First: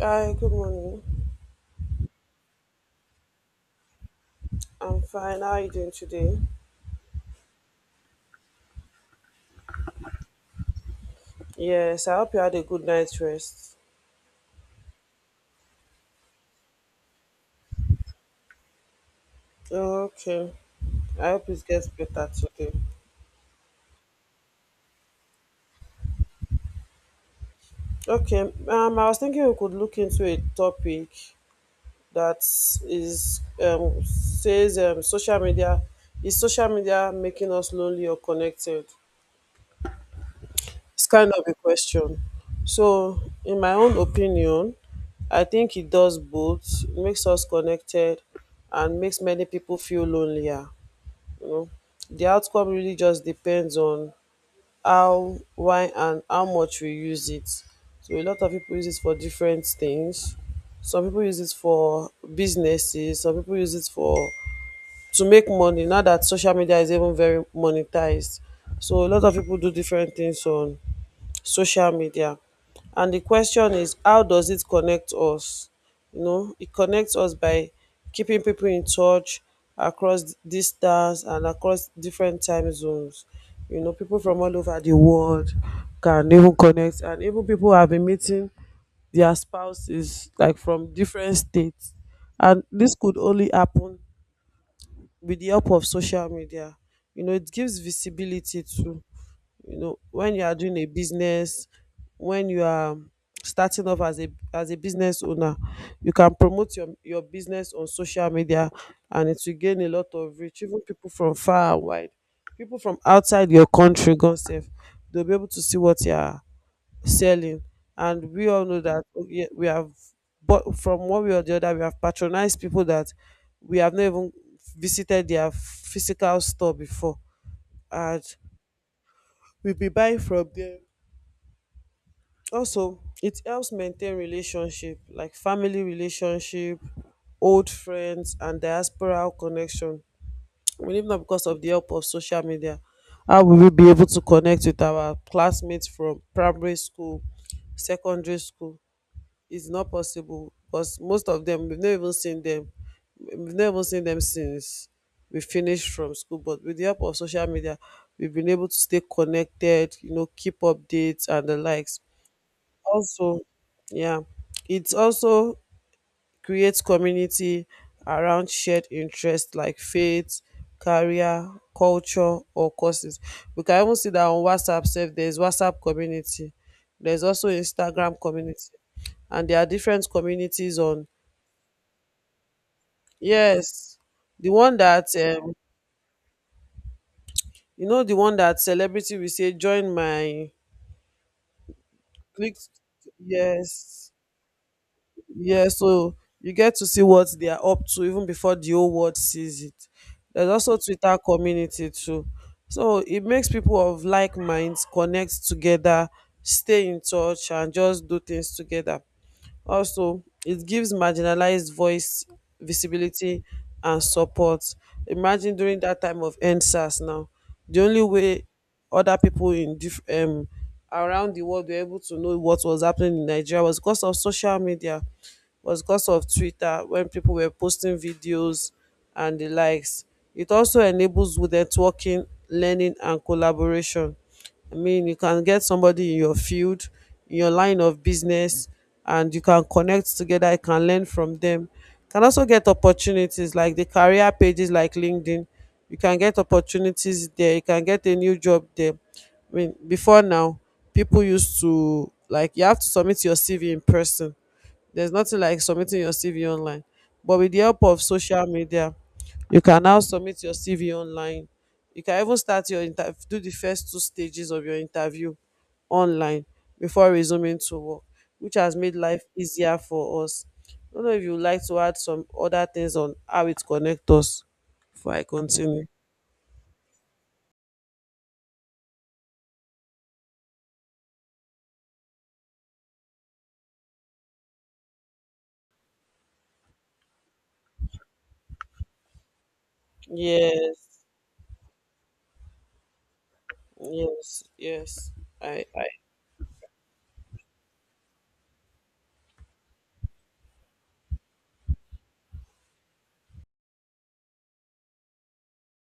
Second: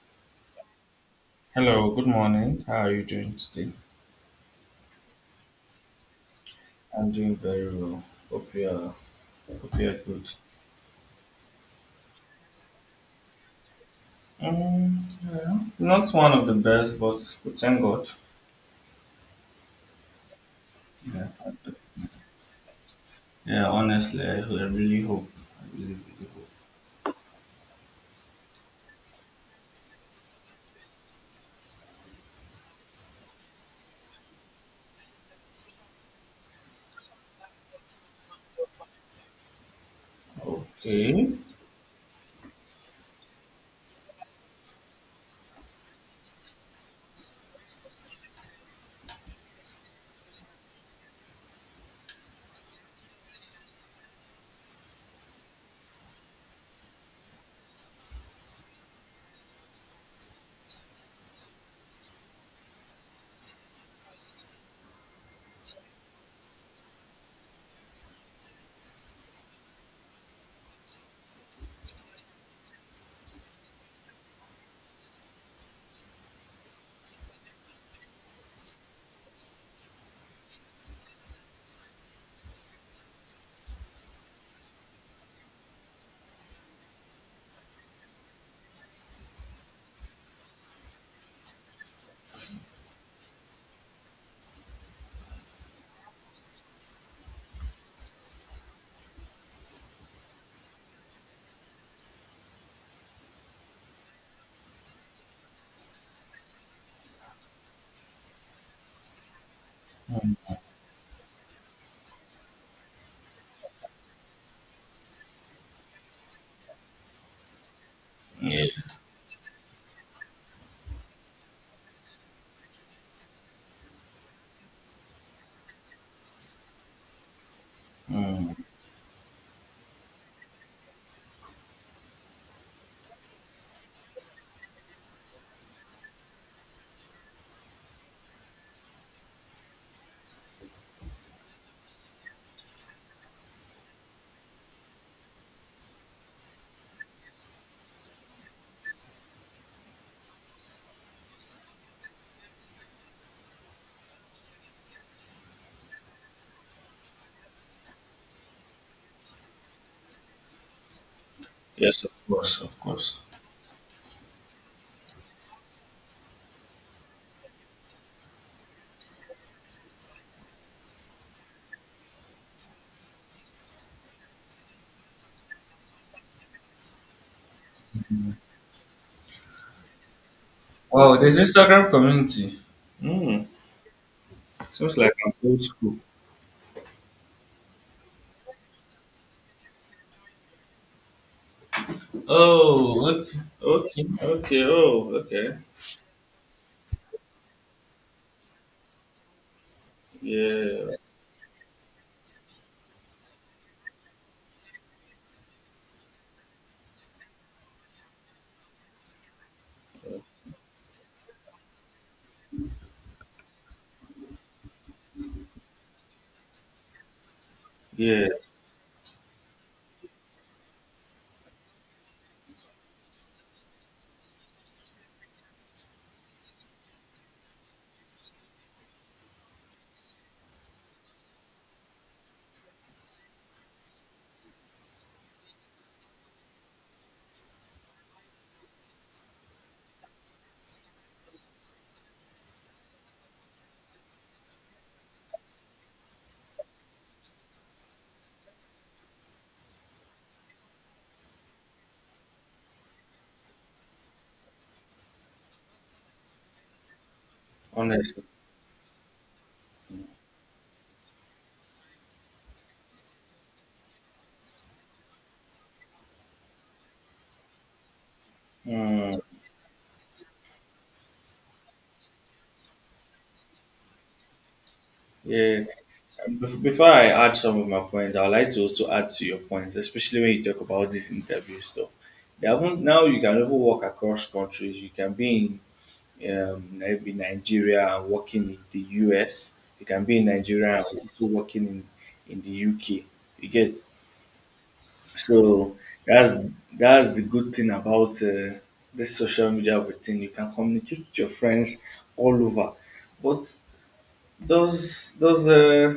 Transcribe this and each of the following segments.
Hi, good morning. Hello, good morning. How are you doing today? I'm fine. How are you doing today? I'm doing very well. Hope you are, hope you are good. Yes, I hope you had a good night's rest. Um, yeah, not one of the best, but thank God. Oh, okay, Yeah, I hope it gets better today. yeah honestly, I really hope. I really, really Okay, I was thinking we could look into a topic that is says social media, is social media making us lonely or connected? hope. It's kind Okay. of a question. So, in my own opinion, I think it does both. It makes us connected and makes many people feel lonelier. You know, the outcome really just depends on how, why and how much we use it. So a lot of people use it for different things. Some people use it for businesses, some people use it for, to make money, now that social media is even very monetized. So a lot of people do different things on social media. And the question is, how does it connect us? You know, it connects us by keeping people in touch across distance and across different time zones. You know, people from all over the world can even connect, and even people have been meeting their spouses like from different states, and this could only happen with the help of social media. You know, it gives visibility too. You know, when you are doing a business, when you are starting off as a, as a business owner, you can promote your business on social media, and it will gain a lot Mm, of reach. Even people from far and wide, people from outside your country gone save. They'll be able to see what you are selling. And we yeah. all know that we have, but from one way or the other, we have patronized people that we have not even visited their physical store before, and Mm, we'll be buying from them. Also, it helps maintain relationship, like family relationship, old friends and diasporal connection. Well, if not because of the help of social media, how will we be able to connect with our classmates from primary school, secondary school? It's not possible, because most of them we've never even seen them. We've never seen them since we finished from school. But with the help of social media, we've been able to stay connected, you know, keep updates and the likes. yes, of course, of course. Also yeah it also creates community around shared interests like faith, career, culture or courses. We can even see that on WhatsApp sef. There's WhatsApp community, there's also Instagram community, and there are different communities on. Wow, there's Instagram community. Mm, Yes, the one seems that like I'm um old school. you know, the one that celebrity will say, join my click. Oh, okay, okay, Yes. okay, oh, okay. Yeah, so you get to see what they are up to even before the whole world sees it. There's also Yeah, Twitter community too. So it makes people of like minds connect together, stay in touch and just do things together. Also, it gives marginalized voice, visibility and support. Imagine during that time of NSAS now, the only yeah, way other people around the world were able to know what was happening in Nigeria was because of social media, was because of Twitter, when people were posting videos and the likes. It also enables with networking, learning, and collaboration. I mean, you can get somebody in your field, in your line of business, and you can connect together. You can learn from them. You can also get opportunities like the career pages like LinkedIn. You can get opportunities there. You can get a new job there. I mean, before now, people used to like you have to submit your CV in person. There's nothing like submitting your CV online. But with the help of honestly. social media, you can now submit your CV online. You can even start your do the first two stages of your interview online before resuming to work, which has made Hmm. life easier for us. I don't know if you would like to add some other things on how it connects us before I Yeah. continue. Before I add some of my points, I would like to also add to your points, especially when you talk about this interview stuff. They haven't, now you can even work across countries. You can be in maybe Nigeria and working in the US. You can be in Nigeria and Yes, also working in the UK. You get yes, yes. so I, I, that's that's the good thing about this social media routine. You can communicate with your friends all over, but those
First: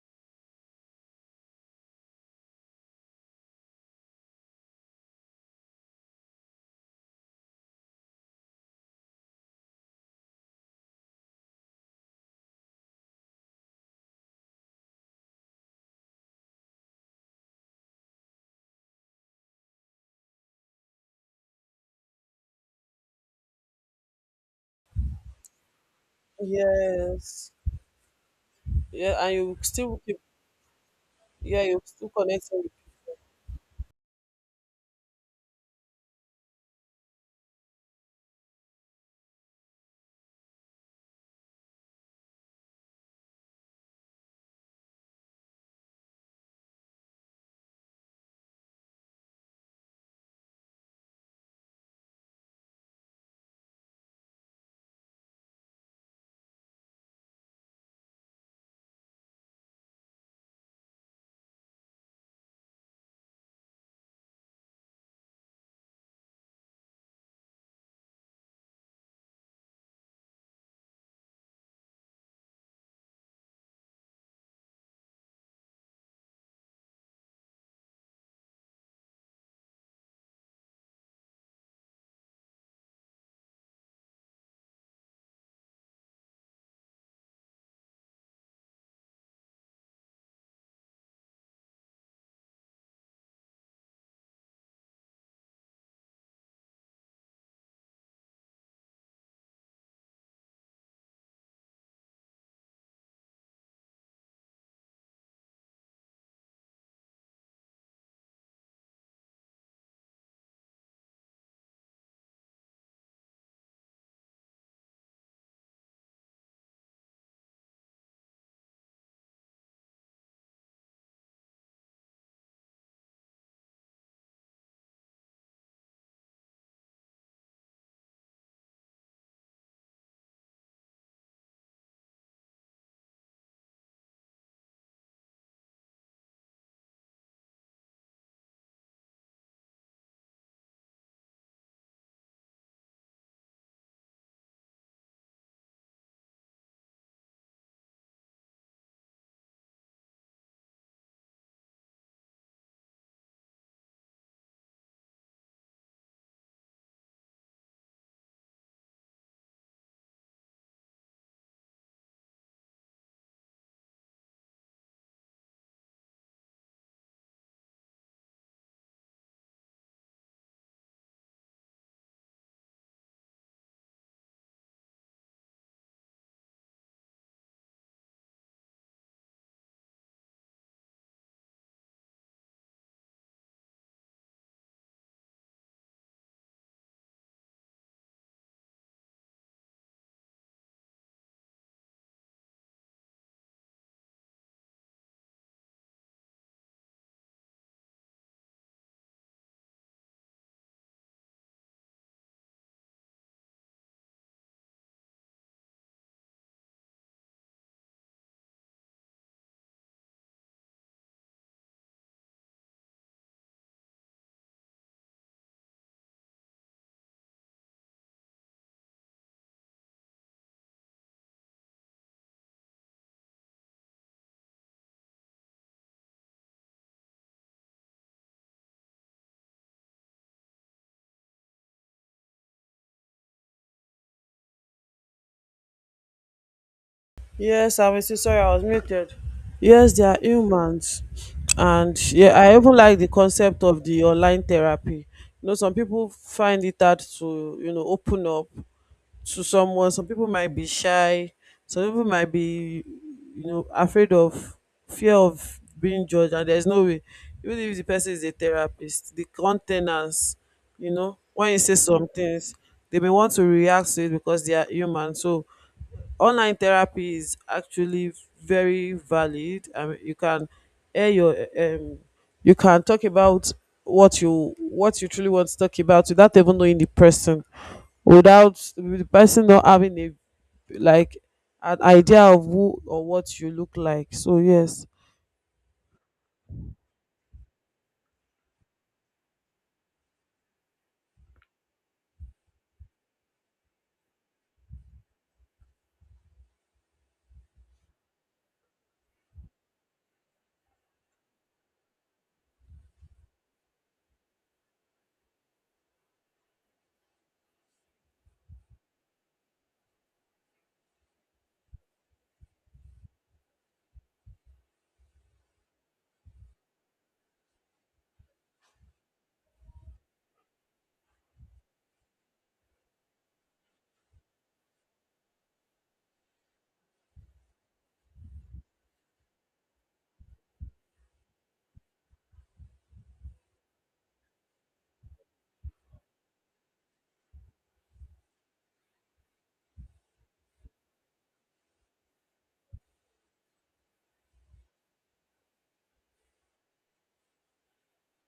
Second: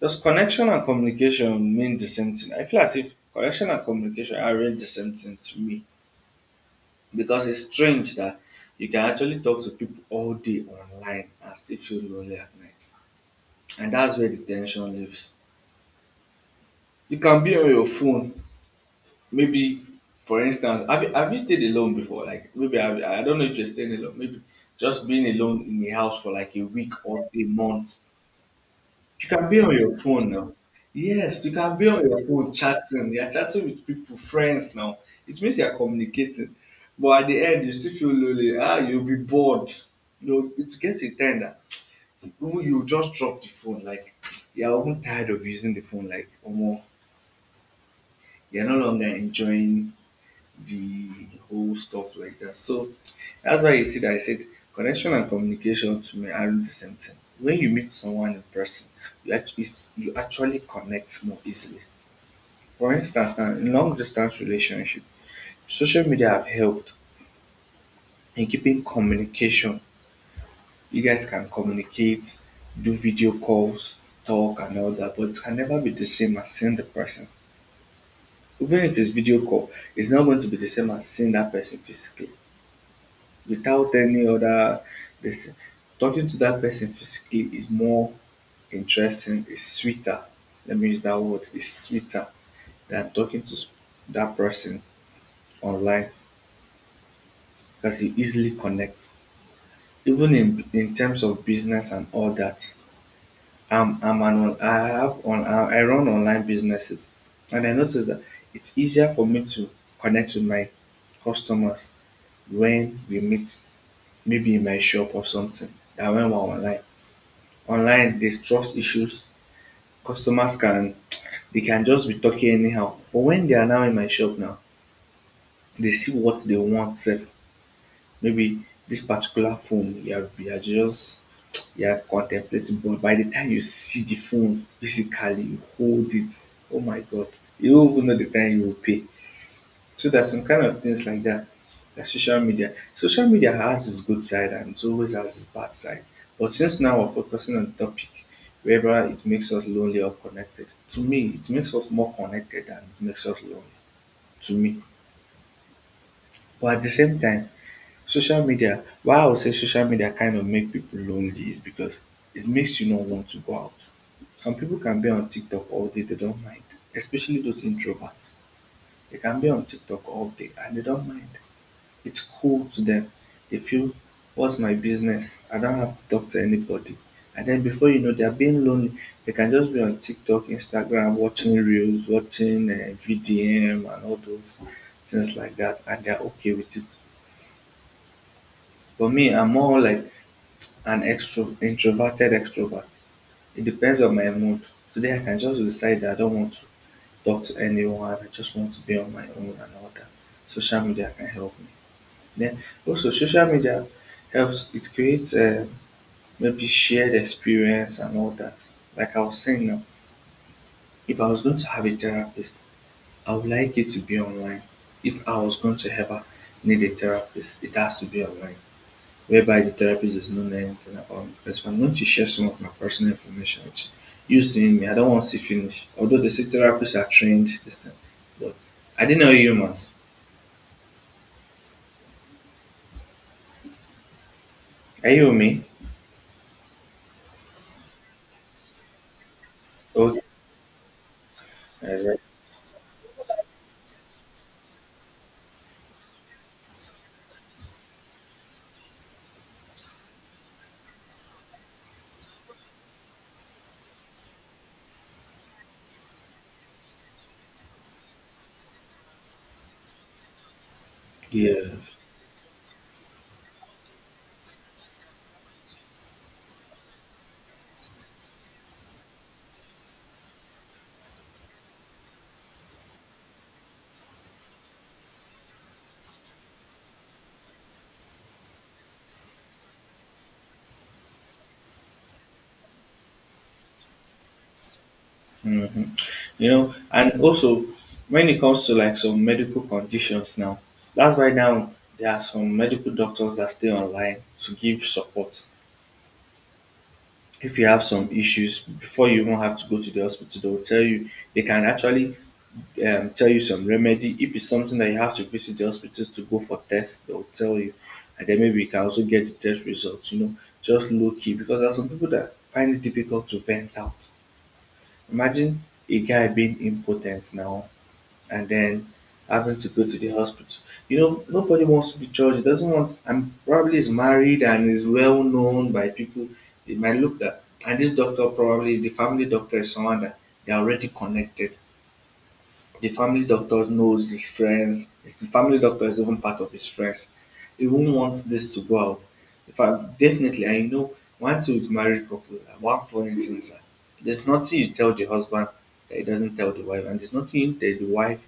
does connection and communication mean the same thing? I feel as if connection and communication are really the same thing to me because it's strange that you can actually talk to people all day online and still feel lonely at night. And that's where the tension lives. You can be on your phone, maybe for instance, have you stayed alone before? Like maybe I don't know if you're staying alone, maybe just being alone in the house for like a week or a yes, month. yeah, You and can you be on your still keep, phone now. Yes, you yeah, can you be on still your connect. phone chatting. You're chatting with people, friends now. It means you're communicating. But at the end, you still feel lonely. Ah, you'll be bored. You know, it gets a time that even you just drop the phone. Like, you're even tired of using the phone. Like, oh more. You're no longer enjoying the whole stuff like that. So that's why you see that I said connection and communication to me aren't the same thing. When you meet someone in person, you actually, you actually connect more easily. For instance, now in long distance relationship, social media have helped in keeping communication. You guys can communicate, do video calls, talk and all that, but it can never be the same as seeing the person. Even if it's video call, it's not going to be the same as seeing that person physically, without any other this thing. Talking to that person physically is more interesting, it's sweeter. Let me use that word, it's sweeter than talking to that person online because you easily connect. Even in terms of business and all that, I'm an on, I have on I run online businesses, and I noticed that it's easier for me to connect with my customers when we meet, maybe in my shop or something, than when we're online. Online there's trust issues. Customers can they can just be talking anyhow. But when they are now in my shop now, they see what they want sef. Maybe this particular phone you are just you are contemplating, but by the time you see the phone physically, you hold it, oh my God, you don't even know the time you will pay. So there's some kind of things like that. Like social media. Social media has its good side and it always has its bad side. But since now we're focusing on the topic whether it makes us lonely or connected, to me it makes us more connected than it makes us lonely. To me. But at the same time, social media why I would say social media kind of make people lonely is because it makes you not want to go out. Some people can be on TikTok all day, they don't mind. Especially those introverts. They can be on TikTok all day and they don't mind. It's cool to them. They feel, what's my business? I don't have to talk to anybody. And then before you know, they're being lonely. They can just be on TikTok, Instagram, watching reels, watching VDM, and all those things like that. And they're okay with it. But me, I'm more like an introverted extrovert. It depends on my mood. Today, I can just decide that I don't want to talk to anyone. I just want to be on my own and all that. Social media can help me. Then also social media helps it creates maybe shared experience and all that. Like I was saying now, if I was going to have a therapist, I would like it to be online. If I was going to ever need a therapist, it has to be online. Whereby the therapist does not know anything about me. Because if I'm going to share some of my personal information with you, you seeing me, I don't want to see finish. Although they say therapists are trained, this thing. But I didn't know humans. Are you with me? Yes, I'm with. Sorry, I was muted. Yes, they are Okay. humans. And yeah, I even like the concept of the online therapy. You know, some people find it hard to, you know, open up to someone. Some people might be shy. Some people might be, you know, afraid of, fear of being judged. And there's no way, even if the person is a therapist, the countenance, you know, when you say Yes. some things, they may want to react to it because they are human. So online therapy is actually very valid. You can air your you can talk about what you truly want to talk about without even knowing the person, without the person not having a, like, an idea of who or what you look like. So yes. Hmm. You know, and also when it comes to like some medical conditions now, that's why now there are some medical doctors that stay online to give support. If you have some issues, before you even have to go to the hospital, they will tell you, they can actually tell you some remedy. If it's something that you have to visit the hospital to go for tests, they will tell you. And then maybe you can also get the test results, you know, just low key. Because there are some people that find it difficult to vent out. Imagine a guy being impotent now and then having to go to the hospital. You know, nobody wants to be judged. Doesn't want. And probably is married and is well known by people. It might look that, and this doctor probably the family doctor is someone that they are already connected. The family doctor knows his friends. It's the family doctor is even part of his friends. He won't want this to go out. In fact, definitely, I know one thing with married couples, one funny thing is that there's nothing you tell the husband that he doesn't tell the wife, and there's nothing that the wife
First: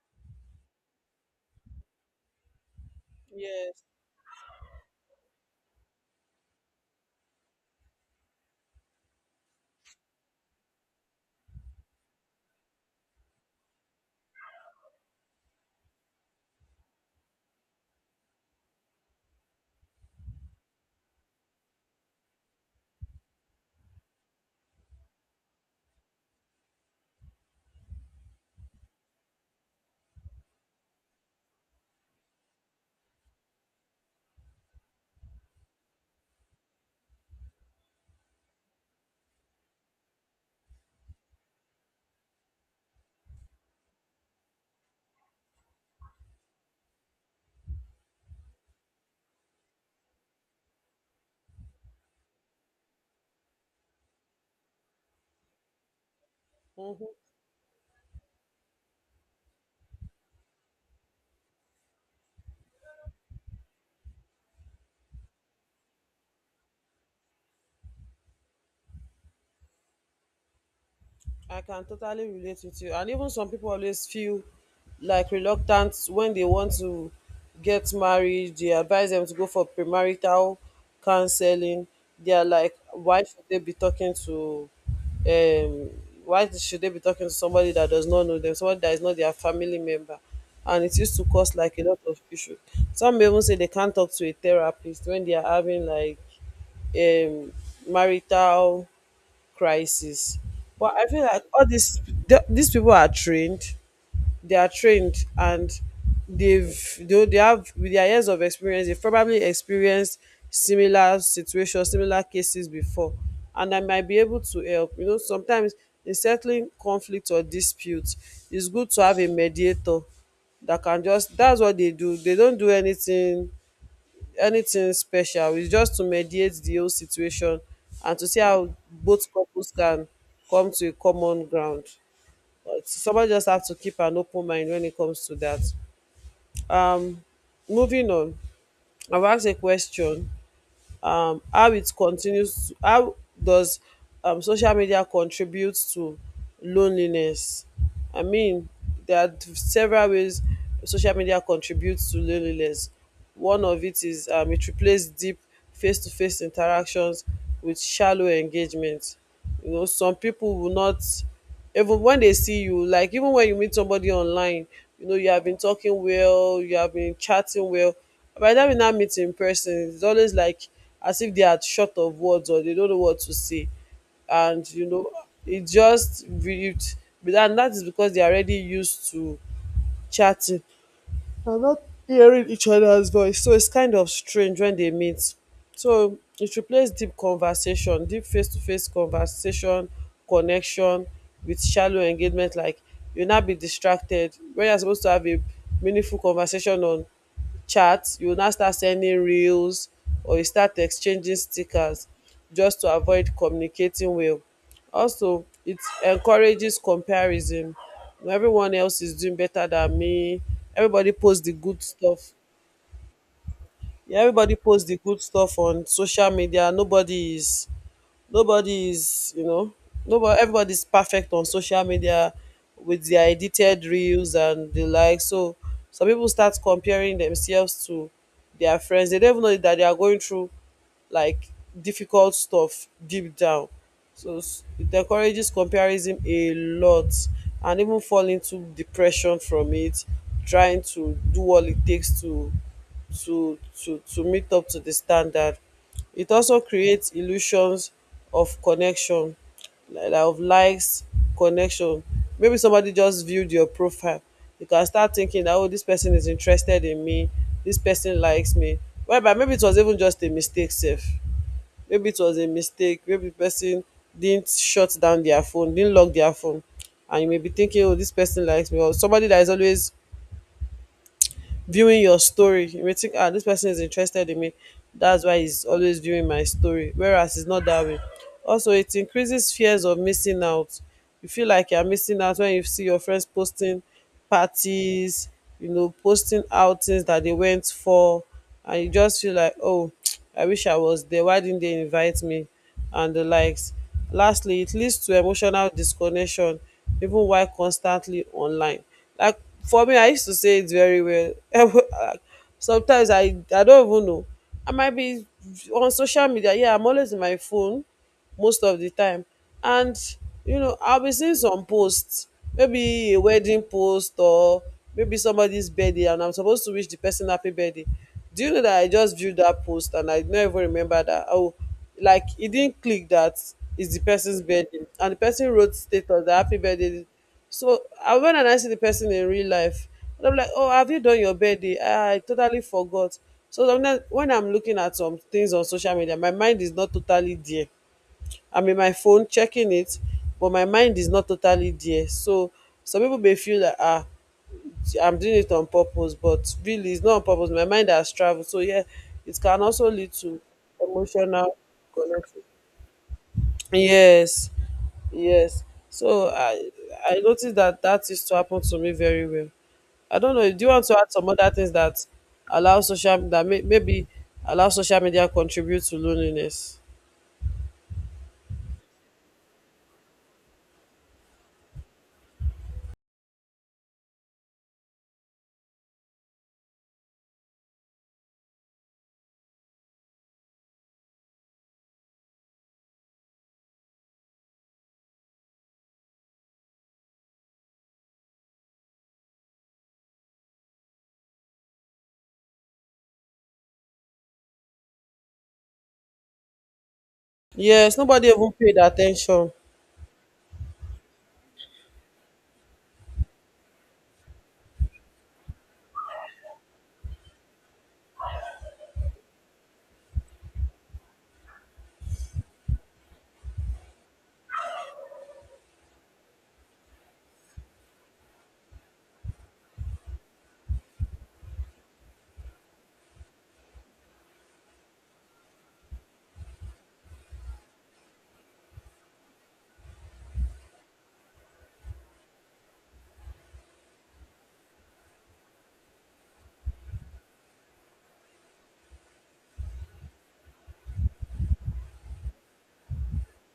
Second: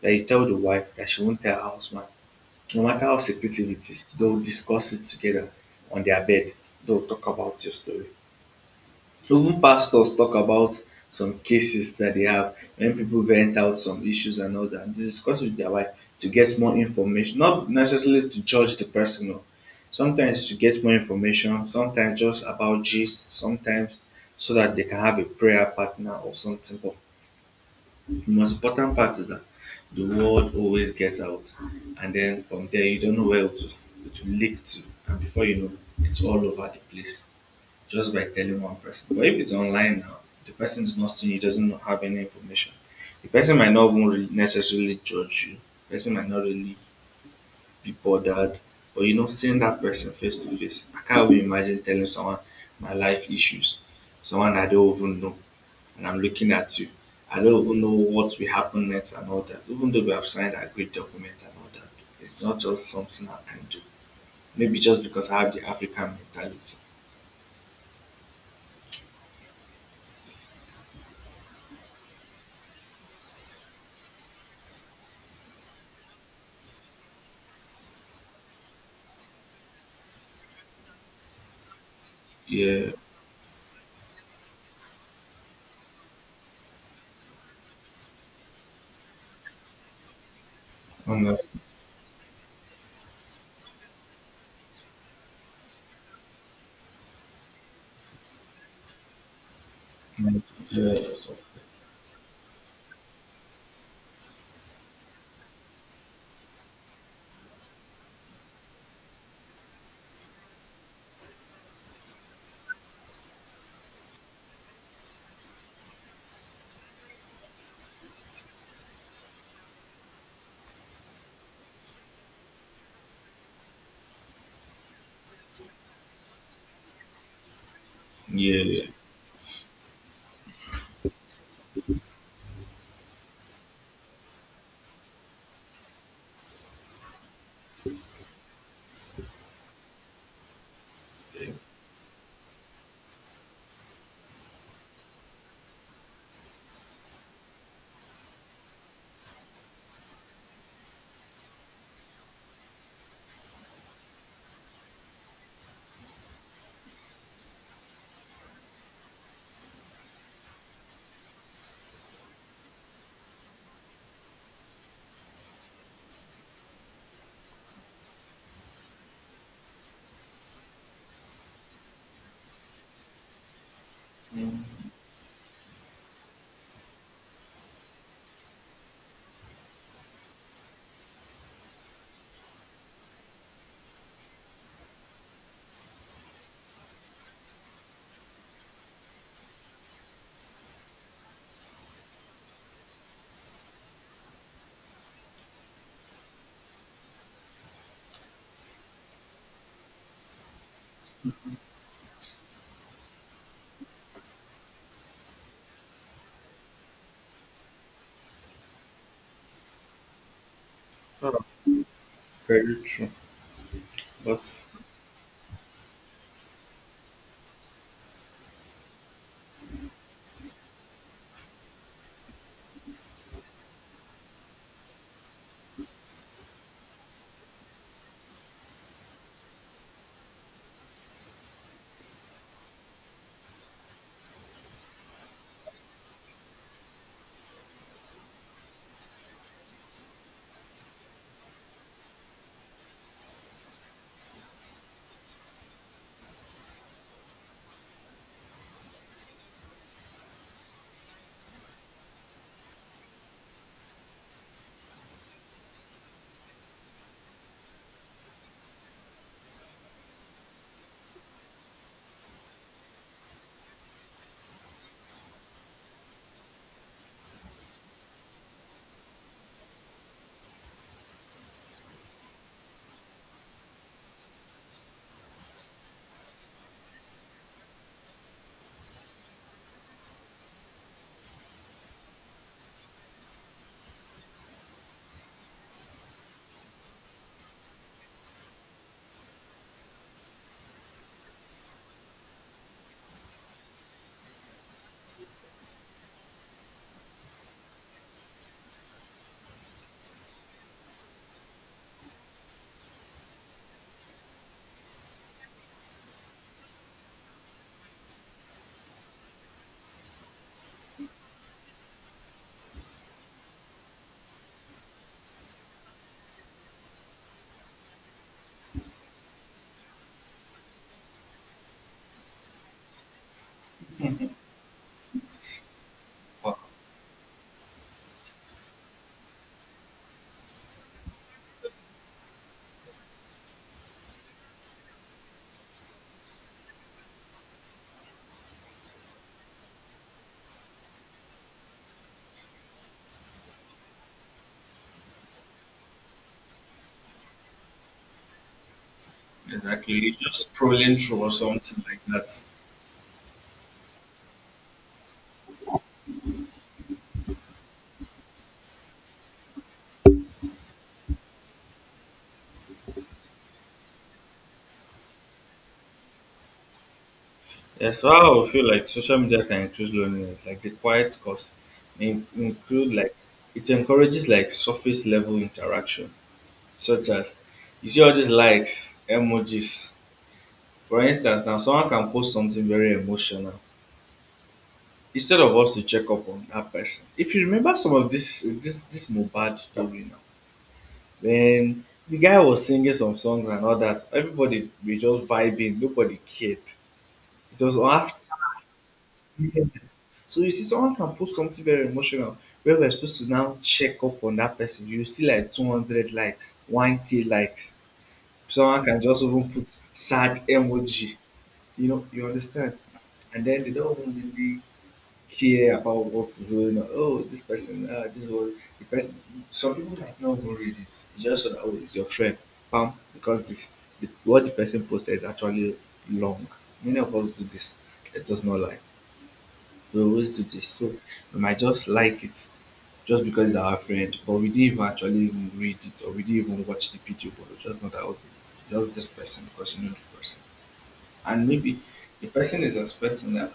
that you tell the wife that she won't tell her husband. No matter how secretive Yes. it is, they'll discuss it together on their bed. They'll talk about your story. Even pastors talk about some cases that they have when people vent out some issues and all that. They discuss with their wife to get more information, not necessarily to judge the person. No. Sometimes to get more information, sometimes just about gist, sometimes so that they can have a prayer partner or something. But the most important part is that the word always gets out, and then from there you don't know where to leak to, and before you know, it's all over the place just by telling one person. But if it's online now, the person is not seeing you, doesn't have any information. The person might not even really necessarily judge you. The person might not really be bothered, or you know, seeing that person face to face. I can't even imagine telling someone my life issues, someone I don't even know and I'm looking at you. Mhm. I don't even know what will happen next and all that. Even though we have signed a great document, and all that, it's not just something I can do. Maybe just because I have the African mentality. I can totally relate with you. And even some people always feel like reluctant when they want to get married. They advise them to go for premarital counseling. They are like, Yeah, why should they be talking to, um, why should they be talking to somebody that does not know them, somebody that is not their family member? And it used to cause honestly. like a lot of issues. Some may even say they can't talk to a therapist when they are having like um, marital crisis. Yeah, But I feel like all these these people are trained, they are trained, and they have, with their years of experience. They've probably experienced similar situations, similar cases before, and I might be able to help. You know, sometimes in settling conflict or dispute, it's good to have a mediator that can just. That's what they do. They don't do anything special. It's just to mediate the whole situation and to see yeah, how yeah. both couples can come to a common ground. But someone just have to keep an open mind when it comes to that. Um, Moving on, I've asked a question. Yeah. How it continues to how does social media contribute to loneliness? I mean, there are several ways social media contributes to loneliness. One of it is it replaces deep face to face interactions with shallow engagement. You know, some people will not, even when they see you, like, even when you meet somebody online, you know, you have been talking well, you have been chatting well. By the time you now meet in person, it's always like as if they are short of words or they don't know what to say. And you Mm, know, it just be that is because they are already used to chatting. They're not hearing each other's voice, so it's kind of strange when they meet. So it replaced deep conversation, deep face to face conversation, connection with shallow engagement. Like, you'll not be distracted. When you're supposed to have a meaningful conversation on chats, you will now start sending reels or you start exchanging stickers just to avoid communicating well. Also, it encourages comparison. When everyone else is doing better than me. Everybody oh, posts the good stuff. very true. Yeah, everybody But posts the good stuff on social media. Nobody is, Nobody is, you know, nobody everybody's perfect on social media with their edited reels and the like. So some people start comparing themselves to their friends. They don't even know that they are going through like difficult stuff deep down. So it encourages comparison a lot and even fall into depression from it, trying to do all it takes to to meet up to the standard. It also creates illusions of connection, like of likes, connection. Maybe somebody just viewed your profile. You can start thinking that, oh, this person is interested in me, this person likes me. Well, but maybe it was even just a mistake, safe. Maybe it was a mistake. Maybe the person didn't shut down their phone, didn't lock their phone. And you may be thinking, oh, this person likes me, or somebody that is always viewing your story wetin ah dis person is interested in me, that's why he's always viewing my story, whereas it's not that way. Also, it increases fears of missing out. You feel like you're missing out when you see your friends posting parties, you know, posting outings that they went for, and you just feel like, oh, I wish I was there, why didn't they invite me, and the likes. Lastly, it leads to emotional disconnection even while constantly online. Like for me, I used to say it very well. Sometimes I don't even know. I might be on social media. Yeah, I'm always in my phone most of the time. And, you know, I'll be seeing some posts, maybe a wedding post or maybe somebody's birthday, and I'm supposed to wish the person happy birthday. Do you know that I just viewed that post and I don't even remember that? Oh, like it didn't click that it's the person's birthday and the person wrote status that oh, happy birthday. So I went and I see the person in real life, and I'm like, oh, have you done your birthday? I totally forgot. So sometimes when I'm looking at some things on social media, my mind is not totally there. I'm in my phone checking it, but my mind is not totally there. So some people may feel that, I'm doing it on purpose, but really it's not on purpose. My mind has traveled. So, yeah, it can also exactly, lead you to just scrolling through or emotional something like connection. that. Yes, yes. So I noticed that used to happen to me very well. I don't know. Do you want to add some other things that allow social that may, maybe allow social media contribute to loneliness? Yeah, so I would feel like social media can increase loneliness, like the quiet cost, include like it encourages like surface level interaction such as you see all these likes, emojis. For instance, now someone can post something very emotional instead of us to check up on that person. If you remember some of this this Mohbad story now, when the guy was singing some songs and all that, everybody were just vibing, nobody cared. It was Yes, after nobody even paid attention. years. So you see, someone can post something very emotional where we're supposed to now check up on that person. You see like 200 likes, 1K likes. Someone can just even put sad emoji. You know, you understand? And then they don't really care about what's going on. Oh, this person, this was the person. Some people might not even read it. You just saw that, oh, it's your friend. Pam, because what the person posted is actually long. Many of us do this. Let us not lie. We always do this. So we might just like it just because it's our friend, but we didn't even actually even read it or we didn't even watch the video, but we just know that, okay, it's just this person because you know the person. And maybe the person is expecting that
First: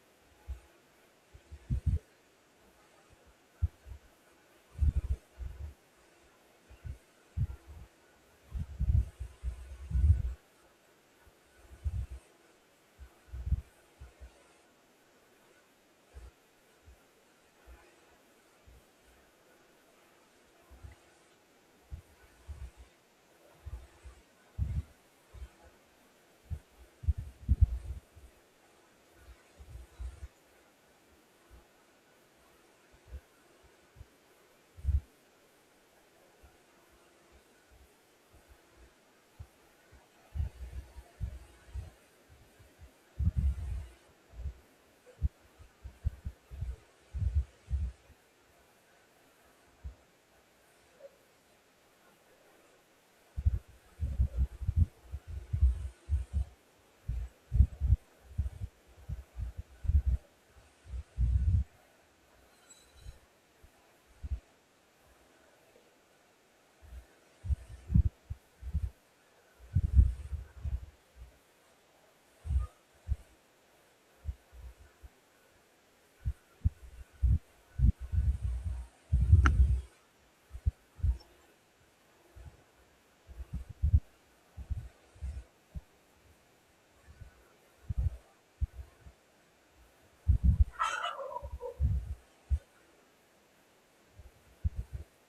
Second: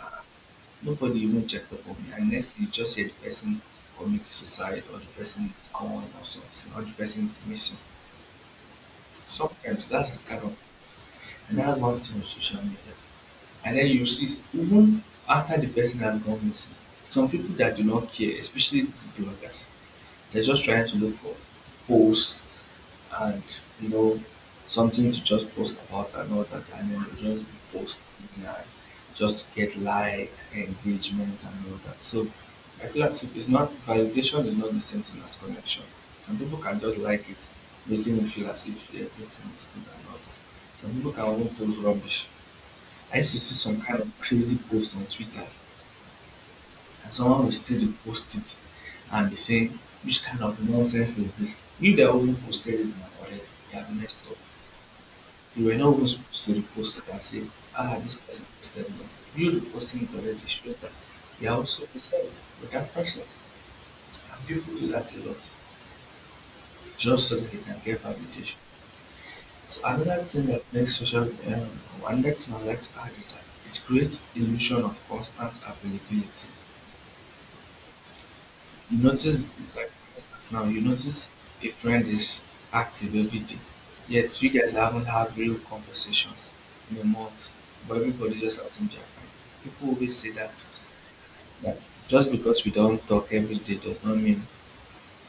nobody even checked up on me unless you just say the person commits suicide or the person is gone or something or the person is missing. Sometimes that's the kind of thing. And that's one thing on social media. And then you see even after the person has gone missing, some people that do not care, especially these bloggers, they're just trying to look for posts and you know something to just post about and all that, and then they'll just be posting and just to get likes, engagement, and all that. So I feel like it's not validation is not the same thing as connection. Some people can just like it, making you feel as if yes, this thing is good and all that. Some people can even post rubbish. I used to see some kind of crazy post on Twitter and someone will still repost it and be saying, which kind of nonsense is this? If they have even posted it now already, they have messed up. They were not even supposed to repost it and say, ah, this person posted nonsense. You reposting it already shows that they are also concerned with that person. And people do that a lot just so that they can get validation. So another thing that makes social, another thing I like to add is that it creates illusion of constant availability. You notice, like for instance now, you notice a friend is active every day. Yes, you guys haven't had real conversations in a month, but everybody just assumes they're fine. People always say that just because we don't talk every day does not mean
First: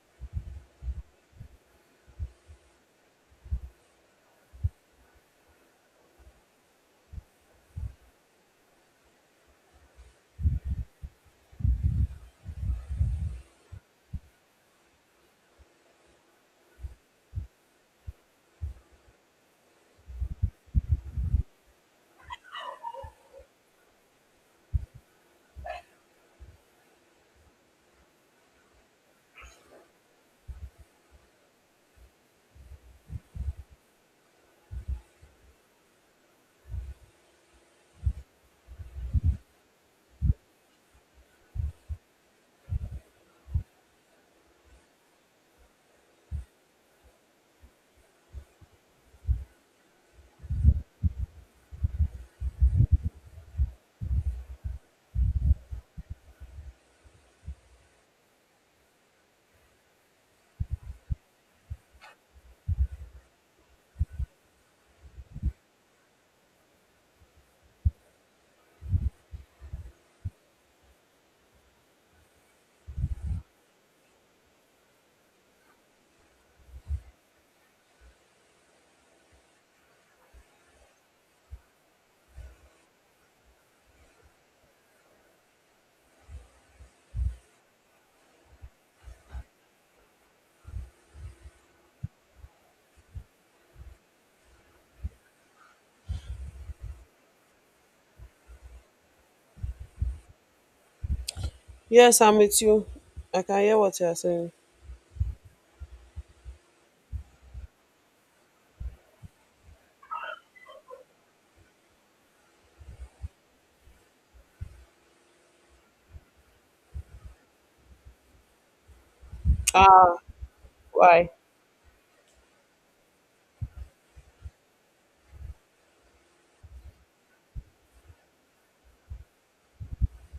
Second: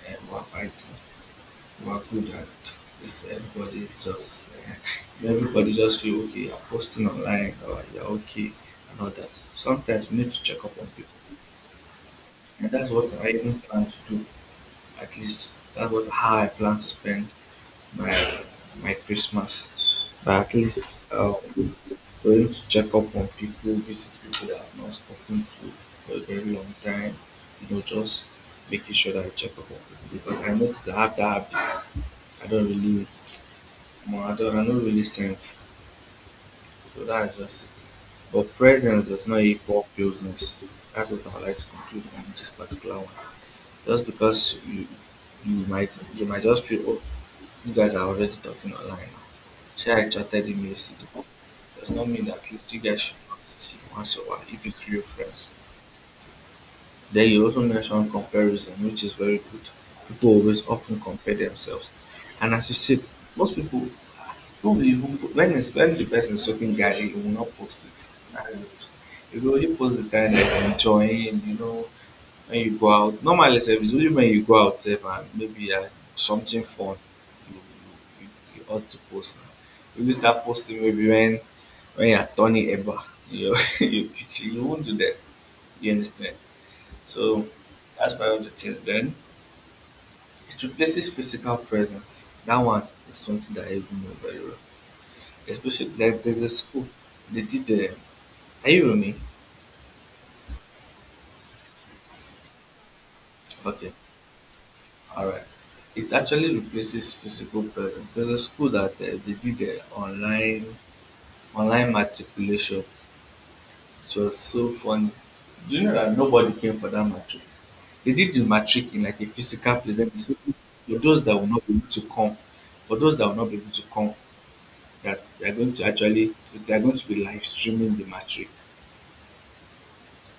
we're fighting. We're good at this. Everybody just feel okay. You're posting online or you're okay and all that. Sometimes you need to check up on people, and that's what I even plan to do. At least that was how I plan to spend my my Christmas. But at least going to check up on people, visit people that I've not spoken to for a very long time. Just making sure that I check up on people because I noticed that I have that habit. I don't really, I don't really send. So that is just it. But presence does not equal closeness. That's what I would like to conclude on this particular one. Just because you might just feel oh you guys are already talking online now. Sure, I chatted in May City. Does not mean that at least you guys should not see once in a while if it's real friends. Then you also mentioned comparison, which is very good. People always often compare themselves. And as you said, most people who will even when the person is soaking gadget, you will not post it. As if you will only post the time that you're enjoying, when you go out normally sef it's only when you go out sef and maybe something fun you you you ought to post na you start posting maybe when you are turning eba you know, you you won't do that. You understand, so that's one of the things. Then it replaces physical presence that one is something that I even know very well, especially like there's a school they did the. Are you with me? Yes, I'm with you. I can hear Okay. what you are saying. All right. It actually replaces physical presence. There's a school that they did online matriculation. It was so funny. Do you know that nobody came for that matric? They did the matric in like a physical Ah, presence for those why? that will not be able to come. For those that will not be able to come, that they are going to be live streaming the matric.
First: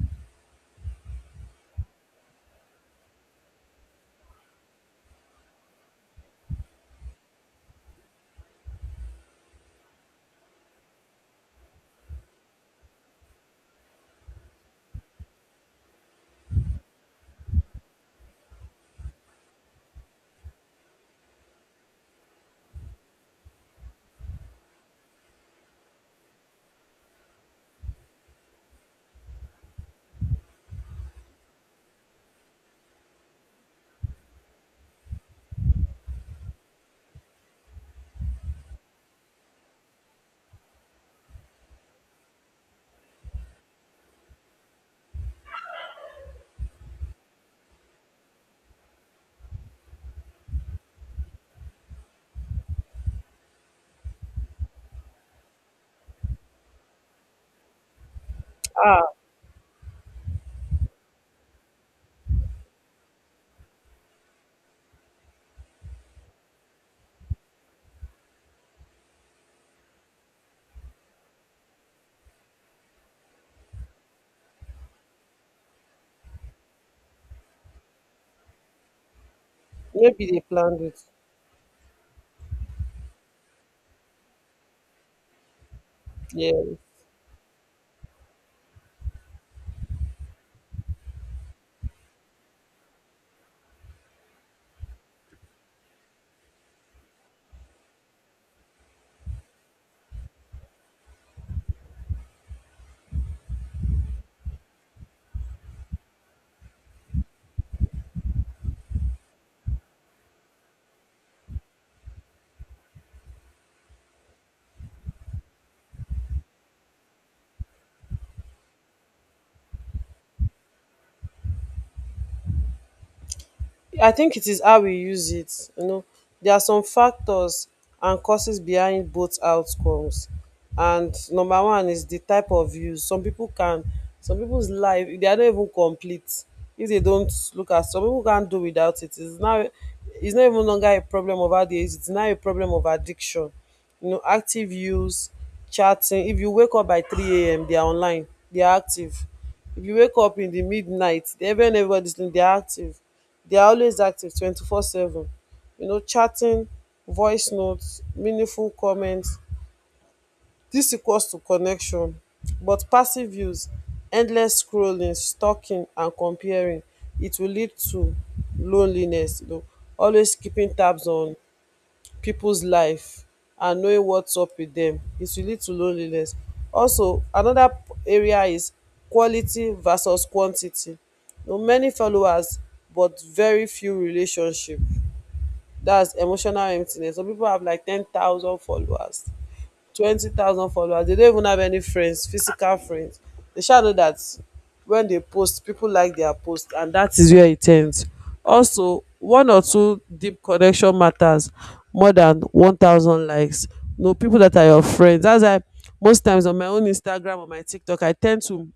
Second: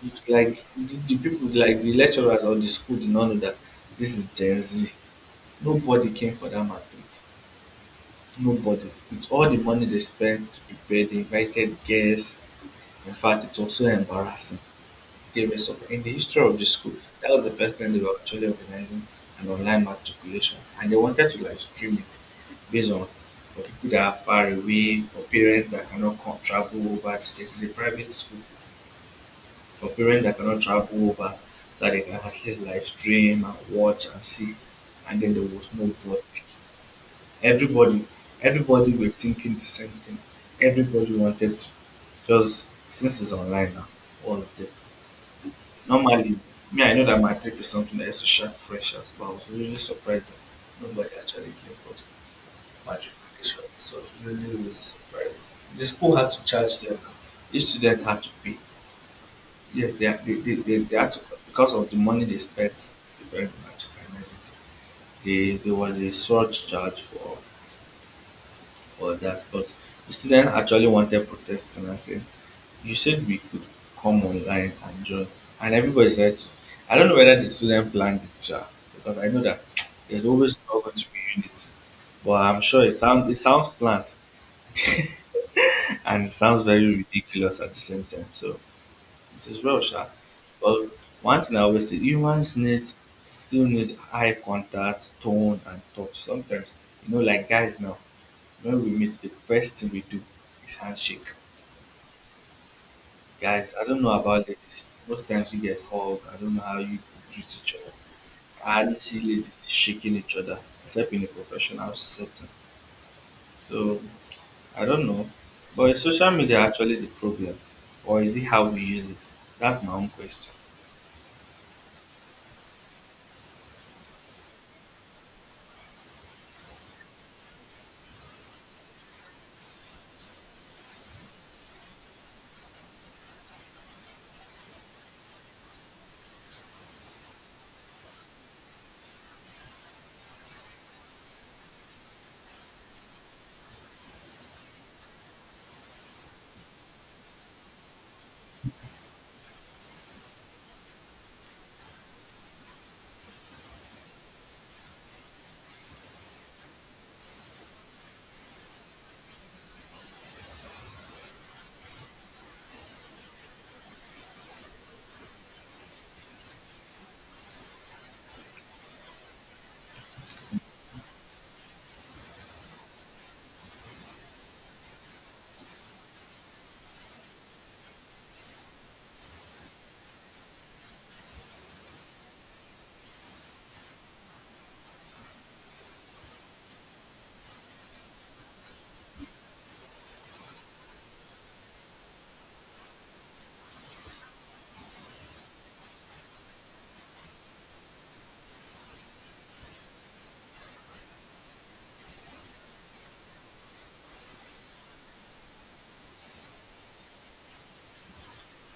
It's like the people like the lecturers or the school did not know that this is Gen Z. Nobody came for that matric. Nobody. With all the money they spent to prepare, they invited guests. In fact, it was so embarrassing. They were so, in the history of the school, that was the first time they were actually organizing an online matriculation. And they wanted to like stream it based on for people that are far away, for parents that cannot come, travel over the states. It's a private school for parents that cannot travel over, so that they can at least live stream and watch and see. And then there was nobody. Everybody, everybody were thinking the same thing. Everybody wanted to just since it's online now, was the normally, me I know that matric is something that used to shock freshers, but I was really surprised that nobody actually gave out matriculation. So I was really, really surprised. The school had to charge them. Each student had to pay. Ah, Yes, they had to because of the money they spent, the burned magic and everything. They were the sole charge for that, but the student actually wanted protest and I said, you said we could come online and join, and everybody said, I don't know whether the student planned it sha, because I know that there's maybe they always planned not going it. to be unity. But I'm sure it sounds planned and it sounds Yeah. very ridiculous at the same time. So this is well sha. But one thing I always say, humans need still need eye contact, tone and touch sometimes. Like guys now, when we meet, the first thing we do is handshake. Guys, I don't know about ladies. Most times you get hug. I don't know how you greet each other. I hardly see ladies shaking each other, except in a professional setting. So I don't know. But is social media actually the problem? Or is it how we use it? That's my own question. I think it is how we use it. You know, there are some factors and causes behind both outcomes. And number one is the type of use. Some people's life, they are not even complete if they don't look at. Some people can't do without it. It's not even longer a problem of age. It's now a problem of addiction. You know, active use, chatting. If you wake up by 3 a.m., they are online. They are active. If you wake up in the midnight, they even everybody's they are active. They are always active 24/7. You know, chatting, voice notes, meaningful comments, this equals to connection. But passive views, endless scrolling, stalking and comparing, it will lead to loneliness. Always keeping tabs on people's life and knowing what's up with them, it will lead to loneliness. Also, another area is quality versus quantity. So many followers but very few relationship, that's emotional emptiness. Some people have like 10,000 followers, 20,000 followers. They don't even have any friends, physical friends. They shall know that when they post, people like their post, and that is where it ends. Also, one or two deep connection matters more than 1,000 likes. No, people that are your friends. That's why most times on my own Instagram or my TikTok, I tend to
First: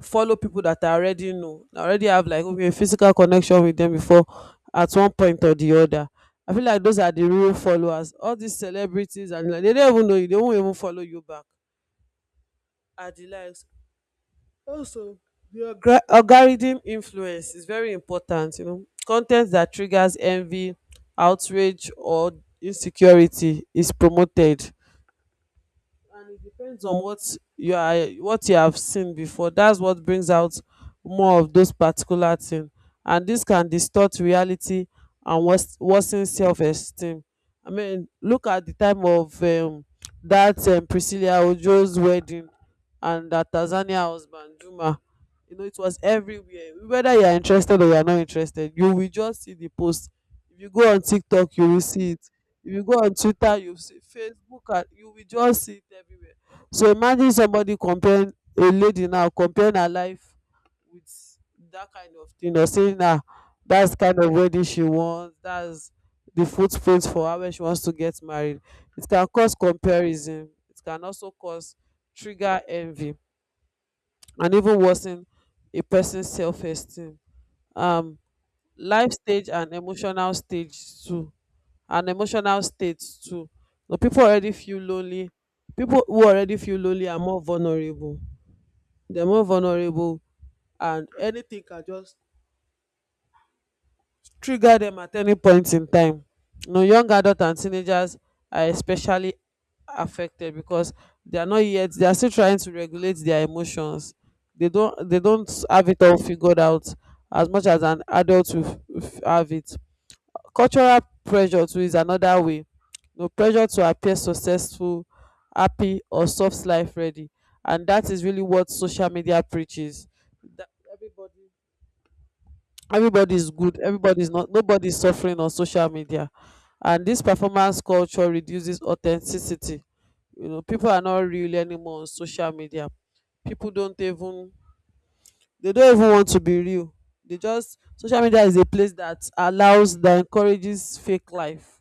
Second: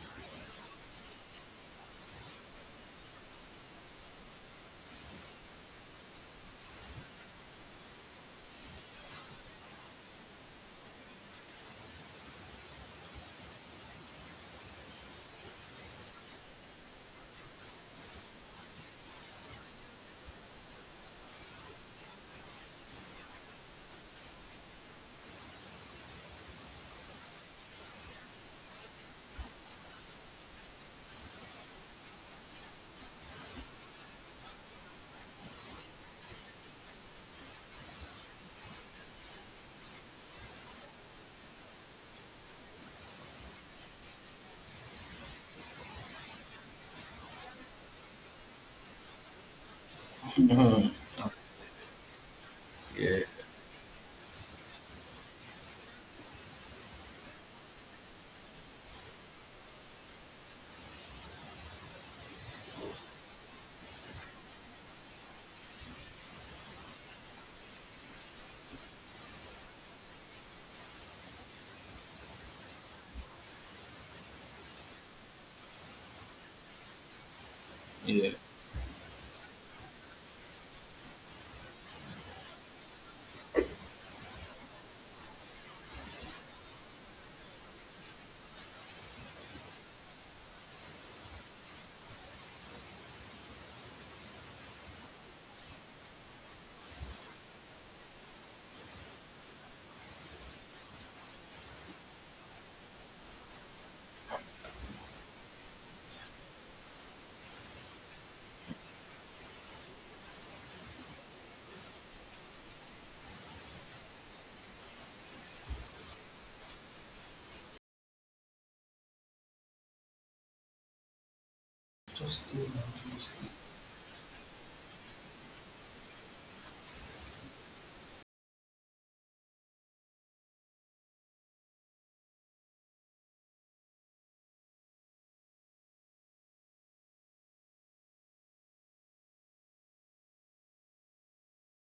follow people that I already know, I already have like maybe a physical connection with them before at one point or the other. I feel like those are the real followers. All these celebrities and like, they don't even know you, they won't even follow you back. Are the likes. Also, the algorithm influence is very important. Content that triggers envy, outrage, or insecurity is promoted. And it depends on what you are what you have seen before, that's what brings out more of those particular things, and this can distort reality and worsen self-esteem. I mean, look at the time of that Priscilla Ojo's wedding, and that Tanzania husband Juma. You know, it was everywhere. Whether you are interested or you are not interested, you will just see the post. If you go on TikTok, you will see it. If you go on Yeah, Twitter, you see Facebook, and you will just see it everywhere. So imagine somebody comparing, a lady now comparing her life with that kind of thing, or saying na, that's the kind of wedding she wants, that's the footprints for her when she wants to get married. It can cause comparison, it can also cause, trigger envy and even worsen a person's self-esteem um yeah. life stage and emotional stage too And emotional states too. So people already feel lonely. People who already feel lonely are more vulnerable. They're more vulnerable, and anything can just trigger them at any point in time. You know, young adults and teenagers are especially affected because they are not yet. They are still trying to regulate their emotions. They don't. They don't have it all figured out as much as an adult will have it. Cultural pressure too is another way. You pressure to appear successful, happy or soft life ready, and that is really what social media preaches, that everybody Just do boundaries. everybody is good, everybody is not, nobody is suffering on social media. And this performance culture reduces authenticity. You know, people are not real anymore on social media, people don't even they don't even want to be real. They just Social media is a place that allows that encourages fake life,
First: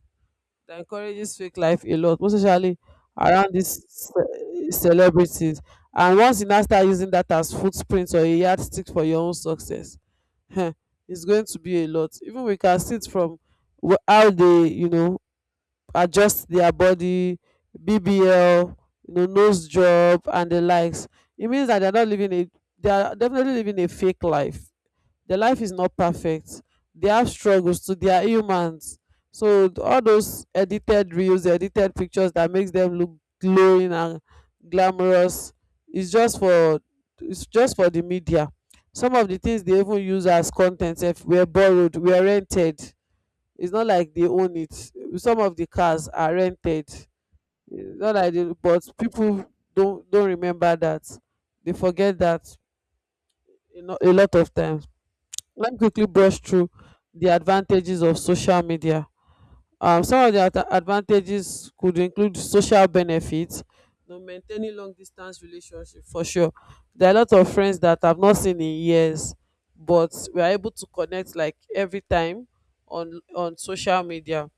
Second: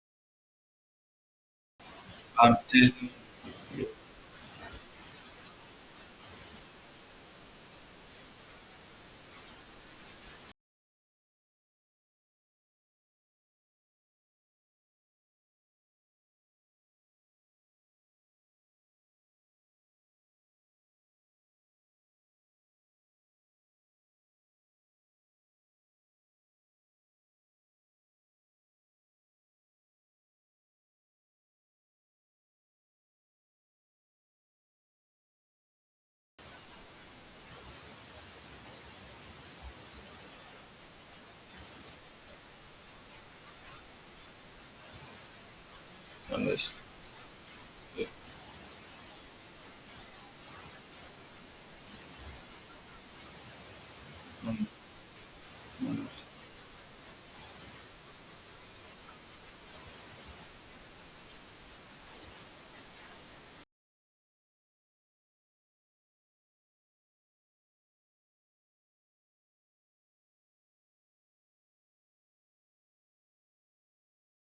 that encourages fake life a lot, most I'm especially telling you, around these yeah, celebrities. And once you now start using that as footprint or a yardstick for your own success, heh, it's going to be a lot. Even we can see it from how they, you know, adjust their body, BBL, you know, nose job and the likes. It means that they're not living a they are definitely living a fake life. Their life is not perfect, they have struggles to, they are humans. So all those edited reels, edited pictures, that makes them look glowing and glamorous, is just for it's just for the media. Some of the things they even use as content sef were borrowed, were rented, it's not like they own it, some of the cars are honestly. rented. It's Yeah, not like they, but people don't remember that, they forget that, you know, a lot of hon- times, let me quickly Honestly. brush through the advantages of social media. Some of the advantages could include social benefits, you know, maintaining long distance relationship for sure. There are a lot of friends that I've not seen in years, but we are able to connect like every time on social media,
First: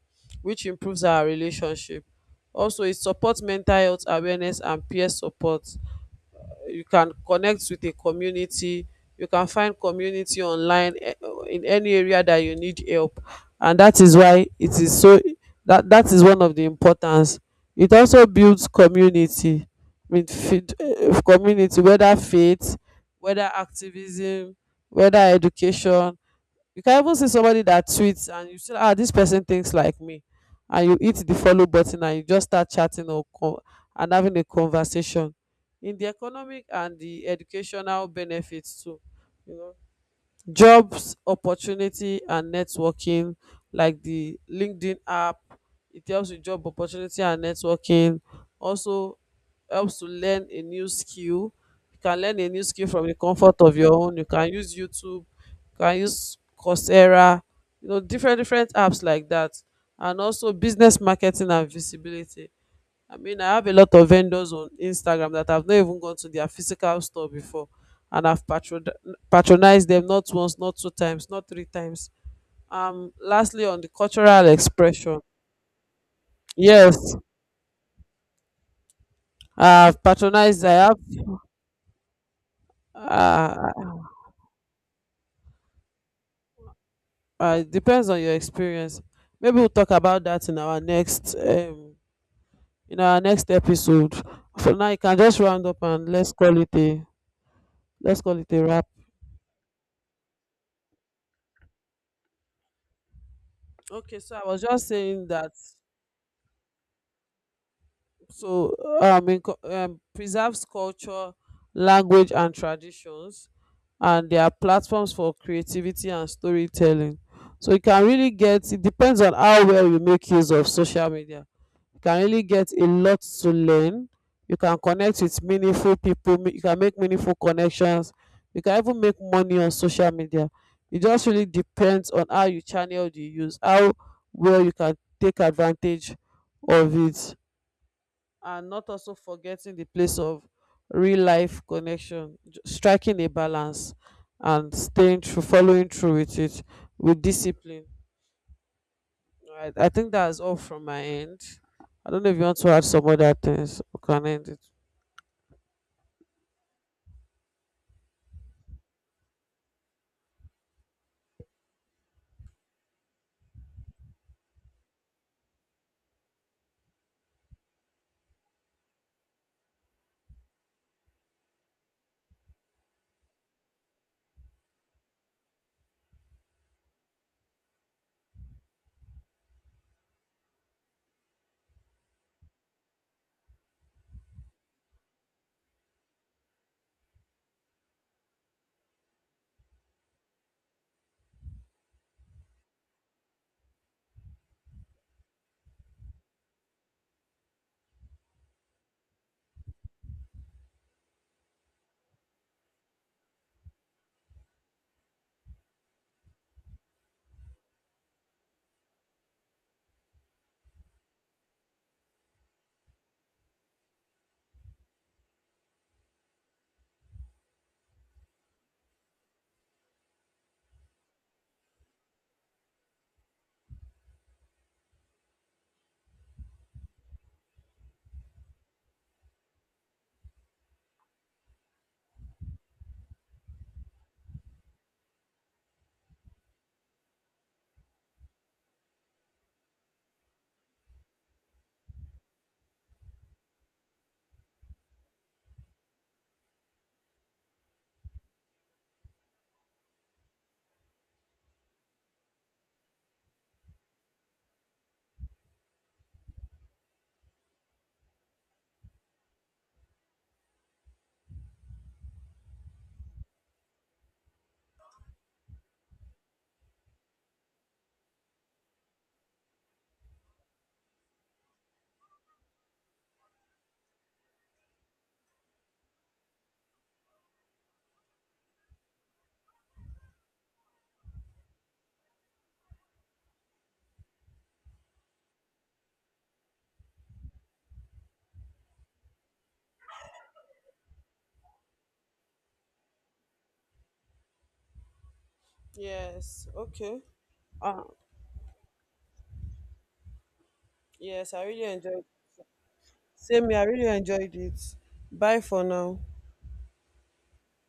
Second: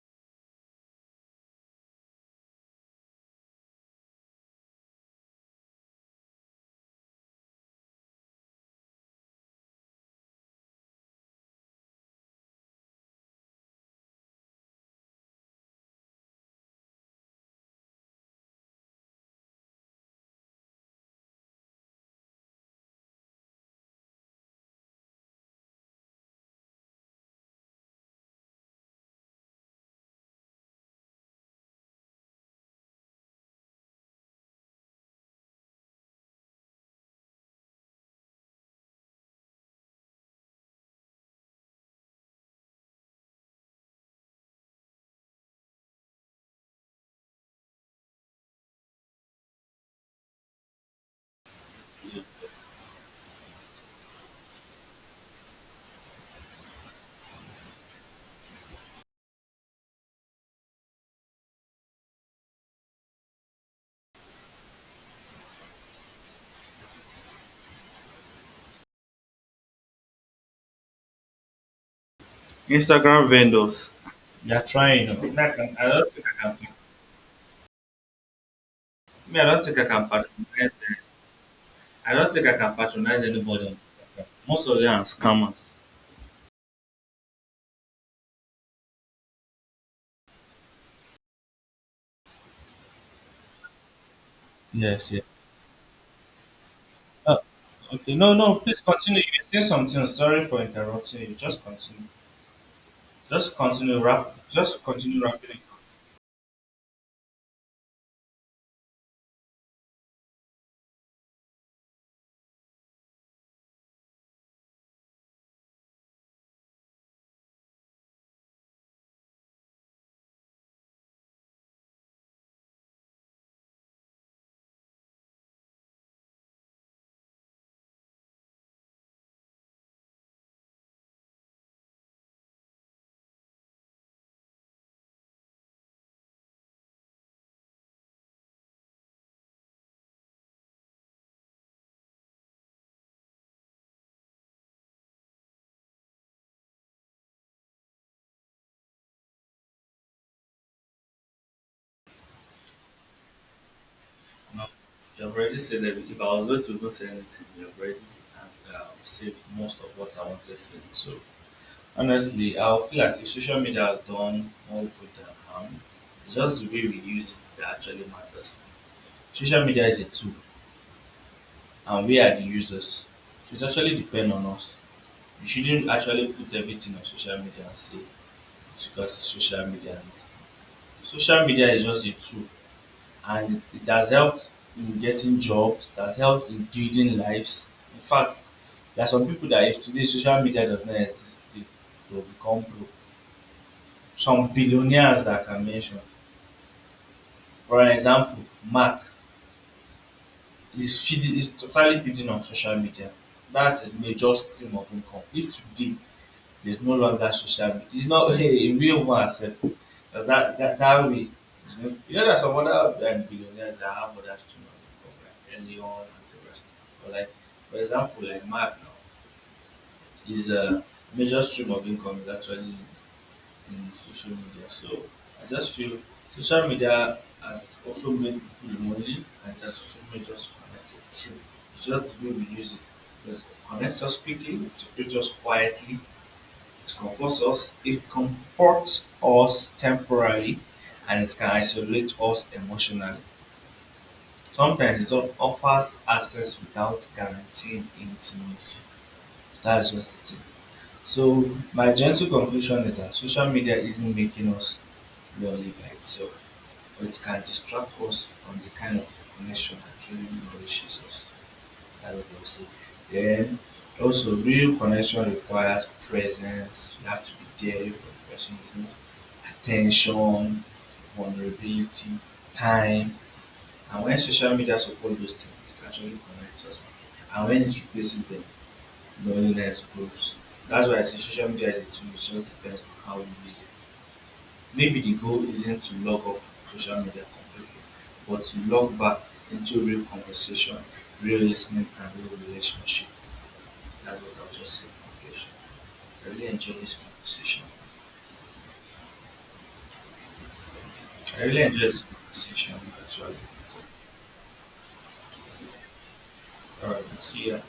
which improves our relationship. Also, it supports mental health awareness and peer support. You can connect with a community, you can find community online, in any area that you need help, and that is why it is so. That is one of the importance. It also builds community with community, whether faith, whether activism, whether education. You can even see somebody that tweets, and you say, ah, this person thinks like me, and you hit the follow button, and you just start chatting and having a conversation. In the economic and the educational benefits too, you know, jobs opportunity and networking, like the LinkedIn app, it helps with job opportunity and networking. Also helps to learn a new skill. You can learn a new skill from the comfort of your own, you can use YouTube, you can use Coursera, you know, different apps like that. And also business, marketing and visibility. I mean, I have a lot of vendors on Instagram that I've not even gone to their physical store before, and I've patronized them, not once, not two times, not three times. Instagram Lastly, on the vendors. cultural They are trying. Expression, I don't think I can. yes, Me, I don't think I I've can patronized. patronize. I have. I don't think I can patronize anybody on Uh, Instagram. Most of them are scammers. It depends on your experience. Maybe we'll talk about that in our next episode. For now, you Yes, can yes. just round up and Uh, okay, let's no, call it no, a please wrap. continue. You say something. Sorry for interrupting you. Just continue. Just continue Okay, rap. so I was Just just continue saying wrapping that, it up. so preserves culture, language and traditions, and there are platforms for creativity and storytelling. So you can really get it depends on how well you make use of social media, you can really get a lot to learn, you can connect with meaningful you can make meaningful connections, you can even make money on social media. It just really depends on how you channel the use, how well you can take advantage of it, and not also forgetting the place of real life connection, striking a balance and staying through, following through with it with discipline. Right, I think that's all from my end. I don't know if you want to add some other things, we can end it. No, you have already said that if I was going to even say anything, you have already said most of what I wanted to say. So honestly, I feel like the social media has done more good than harm. It's just the way we use it that actually matters. Social media is a tool, and we are the users. It actually depend on us. You shouldn't actually put everything on social media and say it's because it's social media. Social media is just a tool, and it has helped in getting jobs, it has helped in building lives. In fact, there are some people that if today social media does not exist today, they will become broke. Some billionaires that I can mention. For example, Mark is totally feeding on social media. That's a just stream of income. If today they accept, that's the way. Just put the school remotely, and that's somewhere just connect it through. It's just the way we use it. It connects us quickly, it separates us quietly, it comforts us temporarily, and it can isolate us emotionally. Sometimes it don't offers access without guaranteeing intimacy. That's just it. So my gentle conclusion is that social media isn't making us lonely by itself, but it can distract us from the kind of connection that truly nourishes us, I would say. Then also, real connection requires presence. You have to be there for the person, attention, vulnerability, time. And when social media supports those things, it actually connects us. And when it replaces them, loneliness grows. That's why I say social media is a tool, it just depends on how you use it. Maybe the goal isn't to log off social media completely, but to log back into real conversation, real listening, and real relationship. That was just said conversation. I really Yes. enjoy this Okay. conversation. Uh, yes, I I really really enjoy this enjoyed. conversation actually. Same here. I really enjoyed it. Bye for now. See ya.